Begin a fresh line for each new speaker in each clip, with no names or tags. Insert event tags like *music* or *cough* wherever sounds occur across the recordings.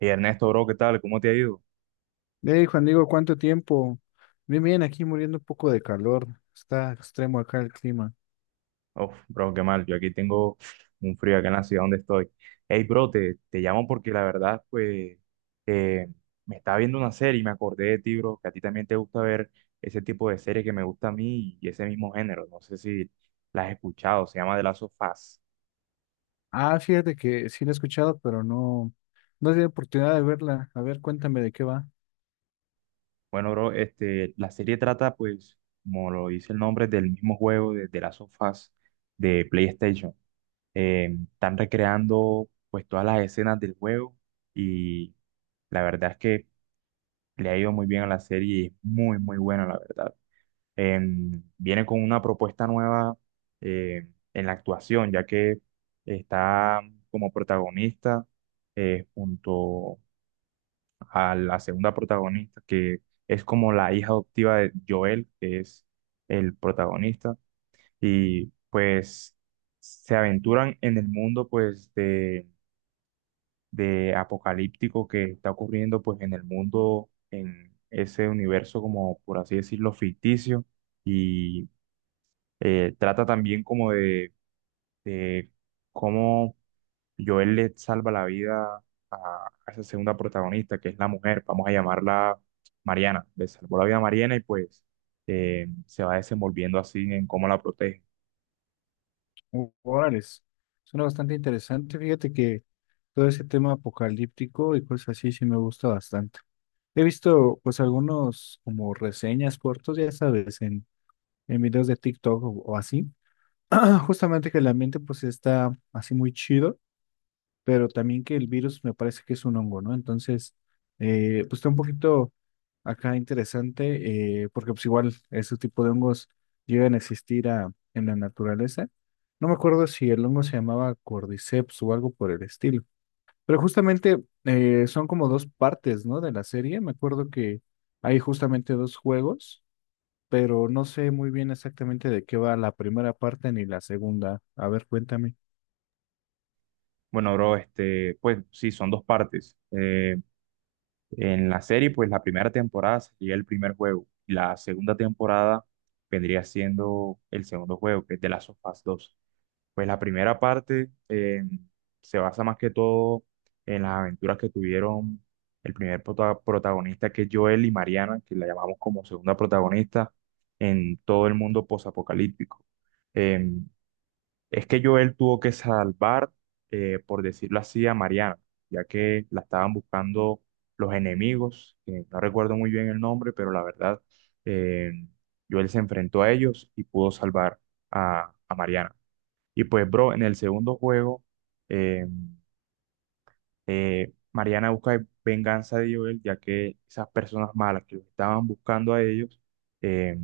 Y Ernesto, bro, ¿qué tal? ¿Cómo te ha ido?
Hey, Juan Diego, ¿cuánto tiempo? Bien, bien, aquí muriendo un poco de calor. Está extremo acá el clima.
Uf, bro, qué mal. Yo aquí tengo un frío acá en la ciudad donde estoy. Hey, bro, te llamo porque la verdad, pues, eh, me estaba viendo una serie y me acordé de ti, bro, que a ti también te gusta ver ese tipo de serie que me gusta a mí y ese mismo género. No sé si la has escuchado, se llama The Last of Us.
Ah, fíjate que sí la he escuchado, pero no, no he tenido oportunidad de verla. A ver, cuéntame de qué va.
Bueno, bro, este, la serie trata, pues, como lo dice el nombre, del mismo juego de The Last of Us de PlayStation. Están recreando pues todas las escenas del juego y la verdad es que le ha ido muy bien a la serie y es muy muy buena la verdad. Viene con una propuesta nueva, en la actuación ya que está como protagonista, junto a la segunda protagonista, que es como la hija adoptiva de Joel, que es el protagonista. Y pues se aventuran en el mundo pues de apocalíptico que está ocurriendo pues en el mundo, en ese universo como por así decirlo ficticio. Y trata también como de cómo Joel le salva la vida a, a esa segunda protagonista, que es la mujer, vamos a llamarla Mariana. Le salvó la vida a Mariana y pues se va desenvolviendo así en cómo la protege.
Órales. Suena bastante interesante. Fíjate que todo ese tema apocalíptico y cosas así sí me gusta bastante. He visto pues algunos como reseñas cortos, ya sabes, en videos de TikTok o así. *clears throat* Justamente que el ambiente pues está así muy chido, pero también que el virus me parece que es un hongo, ¿no? Entonces, pues está un poquito acá interesante, porque pues igual ese tipo de hongos llegan a existir en la naturaleza. No me acuerdo si el hongo se llamaba Cordyceps o algo por el estilo, pero justamente son como dos partes, ¿no? De la serie. Me acuerdo que hay justamente dos juegos. Pero no sé muy bien exactamente de qué va la primera parte ni la segunda. A ver, cuéntame.
Bueno, bro, este, pues sí, son dos partes. En la serie, pues la primera temporada sería el primer juego y la segunda temporada vendría siendo el segundo juego, que es The Last of Us 2. Pues la primera parte se basa más que todo en las aventuras que tuvieron el protagonista, que es Joel, y Mariana, que la llamamos como segunda protagonista, en todo el mundo posapocalíptico. Em, es que Joel tuvo que salvar, por decirlo así, a Mariana, ya que la estaban buscando los enemigos, que no recuerdo muy bien el nombre. Pero la verdad, eh, Joel se enfrentó a ellos y pudo salvar a Mariana. Y pues, bro, en el segundo juego, eh, Mariana busca venganza de Joel, ya que esas personas malas que los estaban buscando a ellos, eh,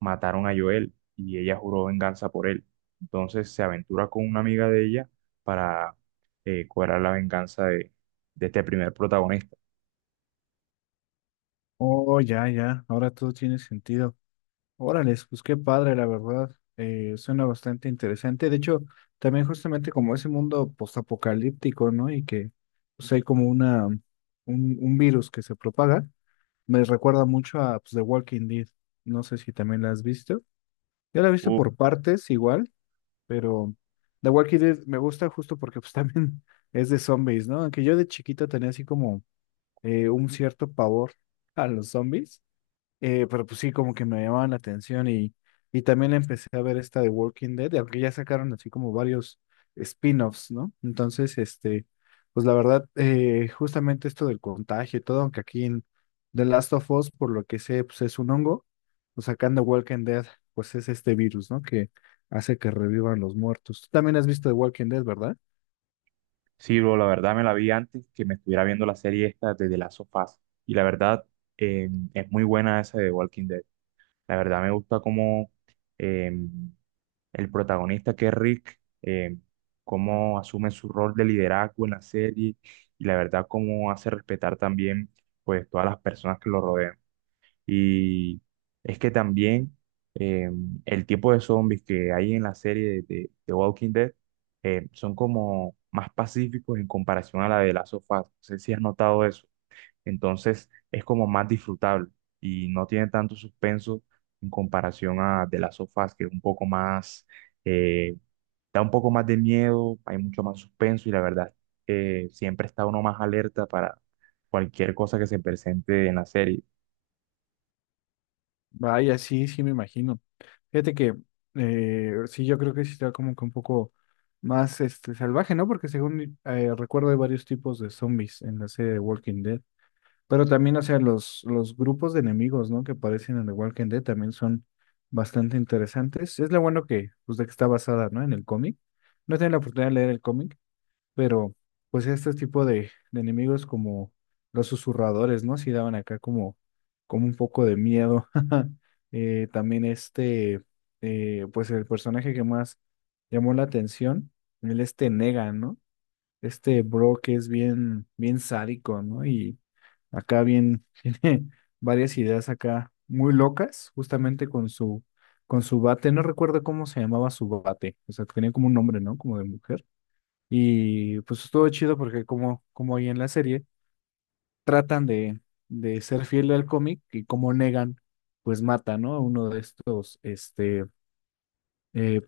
mataron a Joel y ella juró venganza por él. Entonces se aventura con una amiga de ella para cobrar la venganza de este primer protagonista.
Oh, ya, ya, ahora todo tiene sentido. Órales, pues qué padre, la verdad. Suena bastante interesante. De hecho, también justamente como ese mundo postapocalíptico, ¿no? Y que pues hay como un virus que se propaga, me recuerda mucho a pues, The Walking Dead. No sé si también la has visto. Yo la he visto
Uh,
por partes igual, pero The Walking Dead me gusta justo porque pues *laughs* también es de zombies, ¿no? Aunque yo de chiquito tenía así como un cierto pavor a los zombies, pero pues sí, como que me llamaban la atención, y también empecé a ver esta de Walking Dead, y aunque ya sacaron así como varios spin-offs, ¿no? Entonces, este, pues la verdad, justamente esto del contagio y todo, aunque aquí en The Last of Us, por lo que sé, pues es un hongo, pues sacando Walking Dead, pues es este virus, ¿no? Que hace que revivan los muertos. Tú también has visto The Walking Dead, ¿verdad?
sí, bro, la verdad me la vi antes que me estuviera viendo la serie esta de The Last of Us. Y la verdad eh, es muy buena esa de Walking Dead. La verdad me gusta cómo em, el protagonista, que es Rick, cómo asume su rol de liderazgo en la serie y la verdad cómo hace respetar también pues todas las personas que lo rodean. Y es que también, eh, el tipo de zombies que hay en la serie de Walking Dead, son como más pacíficos en comparación a la de Last of Us. No sé si has notado eso. Entonces es como más disfrutable y no tiene tanto suspenso en comparación a de las sofás, que es un poco más, eh, da un poco más de miedo, hay mucho más suspenso. Y la verdad, siempre está uno más alerta para cualquier cosa que se presente en la serie.
Vaya, sí, sí me imagino. Fíjate que sí, yo creo que sí está como que un poco más este, salvaje, ¿no? Porque según recuerdo hay varios tipos de zombies en la serie de Walking Dead. Pero también, o sea, los grupos de enemigos, ¿no? Que aparecen en The Walking Dead también son bastante interesantes. Es lo bueno que, pues, de que está basada, ¿no? En el cómic. No he tenido la oportunidad de leer el cómic, pero pues este tipo de enemigos como los susurradores, ¿no? Sí daban acá como, como un poco de miedo. *laughs* También este, pues el personaje que más llamó la atención, el este Negan, ¿no? Este bro que es bien, bien sádico, ¿no? Y acá bien, *laughs* tiene varias ideas acá muy locas, justamente con con su bate. No recuerdo cómo se llamaba su bate, o sea, tenía como un nombre, ¿no? Como de mujer, y pues estuvo chido porque como, como ahí en la serie tratan de ser fiel al cómic y como Negan pues mata, ¿no? A uno de estos este, eh,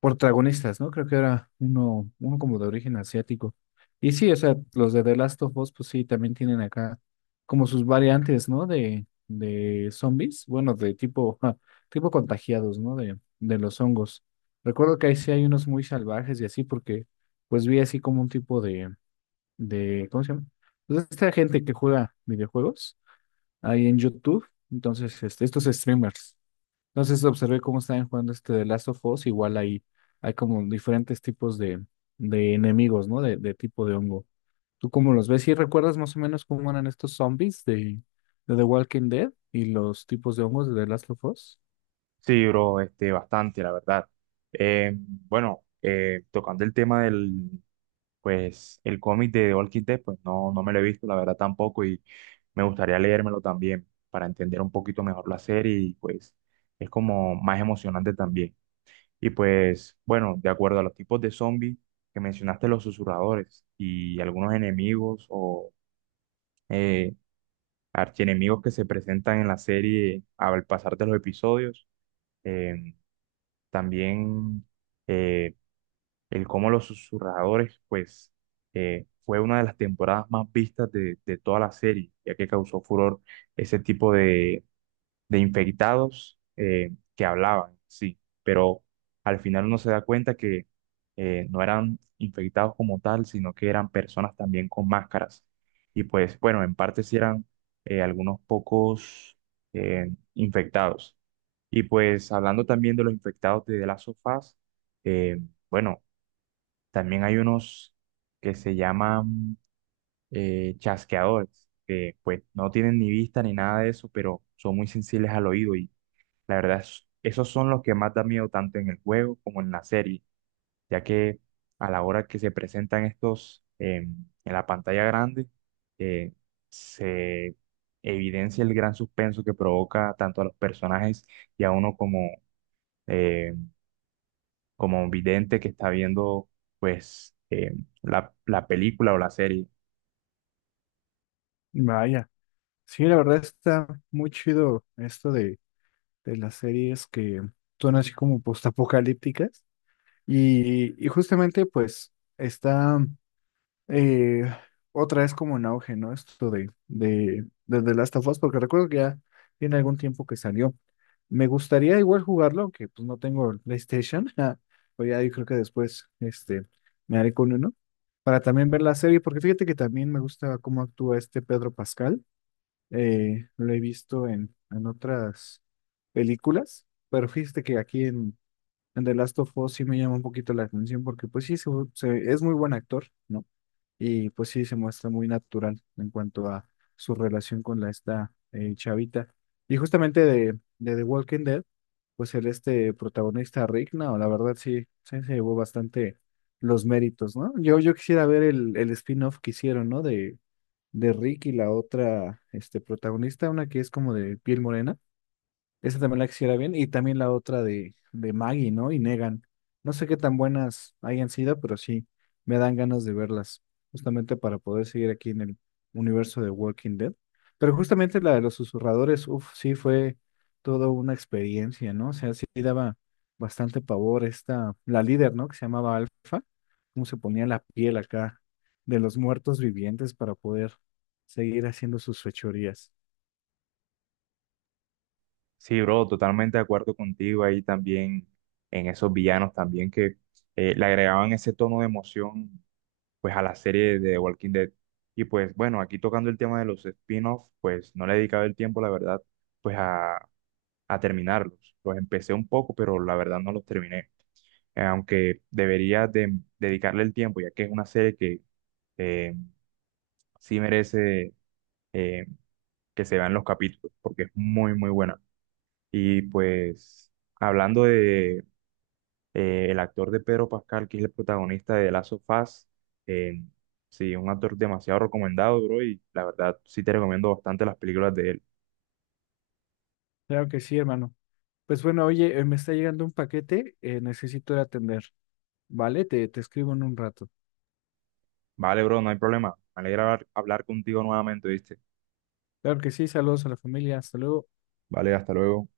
protagonistas, ¿no? Creo que era uno como de origen asiático. Y sí, o sea, los de The Last of Us pues sí, también tienen acá como sus variantes, ¿no? De zombies, bueno, de tipo, ja, tipo contagiados, ¿no? De los hongos. Recuerdo que ahí sí hay unos muy salvajes y así porque pues vi así como un tipo de, ¿cómo se llama? Pues esta gente que juega videojuegos ahí en YouTube, entonces este, estos streamers. Entonces observé cómo estaban jugando este de Last of Us, igual ahí hay como diferentes tipos de enemigos, ¿no? De tipo de hongo. ¿Tú cómo los ves? ¿Y recuerdas más o menos cómo eran estos zombies de The Walking Dead y los tipos de hongos de The Last of Us?
Sí, bro, este, bastante, la verdad. Bueno, tocando el tema del, pues el cómic de All Walking Dead, pues no, no me lo he visto, la verdad tampoco, y me gustaría leérmelo también para entender un poquito mejor la serie, y pues es como más emocionante también. Y pues bueno, de acuerdo a los tipos de zombies que mencionaste, los susurradores y algunos enemigos o eh, archienemigos que se presentan en la serie al pasar de los episodios, eh, también, eh, el cómo los susurradores, pues, fue una de las temporadas más vistas de toda la serie, ya que causó furor ese tipo de infectados, que hablaban, sí, pero al final uno se da cuenta que no eran infectados como tal, sino que eran personas también con máscaras. Y pues, bueno, en parte sí eran, algunos pocos, infectados. Y pues, hablando también de los infectados de las sofás, bueno, también hay unos que se llaman chasqueadores, que pues no tienen ni vista ni nada de eso, pero son muy sensibles al oído. Y la verdad esos son los que más da miedo, tanto en el juego como en la serie, ya que a la hora que se presentan estos en la pantalla grande, eh, se evidencia el gran suspenso que provoca tanto a los personajes y a uno como, eh, como un vidente que está viendo pues la, la película o la serie.
Vaya, sí, la verdad está muy chido esto de las series que son así como postapocalípticas. Y justamente pues está eh, otra vez como en auge, ¿no? Esto de The Last of Us, porque recuerdo que ya tiene algún tiempo que salió. Me gustaría igual jugarlo, aunque pues no tengo el PlayStation. *laughs* ja, pues ya yo creo que después este, me haré con uno. Para también ver la serie, porque fíjate que también me gusta cómo actúa este Pedro Pascal. Eh, lo he visto en otras películas, pero fíjate que aquí en The Last of Us sí me llama un poquito la atención porque pues sí, es muy buen actor, ¿no? Y pues sí, se muestra muy natural en cuanto a su relación con la esta chavita. Y justamente de The Walking Dead, pues el este protagonista Rick, no, la verdad sí, sí se llevó bastante los méritos, ¿no? Yo quisiera ver el spin-off que hicieron, ¿no? De Rick y la otra este, protagonista, una que es como de piel morena. Esa también la quisiera bien. Y también la otra de Maggie, ¿no? Y Negan. No sé qué tan buenas hayan sido, pero sí me dan ganas de verlas, justamente para poder seguir aquí en el universo de Walking Dead. Pero justamente la de los susurradores, uff, sí fue toda una experiencia, ¿no? O sea, sí daba bastante pavor esta, la líder, ¿no? Que se llamaba Alfa, cómo se ponía la piel acá de los muertos vivientes para poder seguir haciendo sus fechorías.
Sí, bro, totalmente de acuerdo contigo ahí también, en esos villanos también que le agregaban ese tono de emoción pues a la serie de Walking Dead. Y pues bueno, aquí tocando el tema de los spin-offs, pues no le he dedicado el tiempo, la verdad, pues a terminarlos. Los empecé un poco, pero la verdad no los terminé. Aunque debería de dedicarle el tiempo, ya que es una serie que eh, sí merece, eh, que se vean los capítulos, porque es muy, muy buena. Y pues, hablando de el actor de Pedro Pascal, que es el protagonista de The Last of Us, eh, sí, un actor demasiado recomendado, bro, y la verdad sí te recomiendo bastante las películas de él.
Claro que sí, hermano. Pues bueno, oye, me está llegando un paquete, necesito ir a atender, ¿vale? Te escribo en un rato.
Vale, bro, no hay problema. Me alegra hablar contigo nuevamente, ¿viste?
Claro que sí, saludos a la familia, hasta luego.
Vale, hasta luego.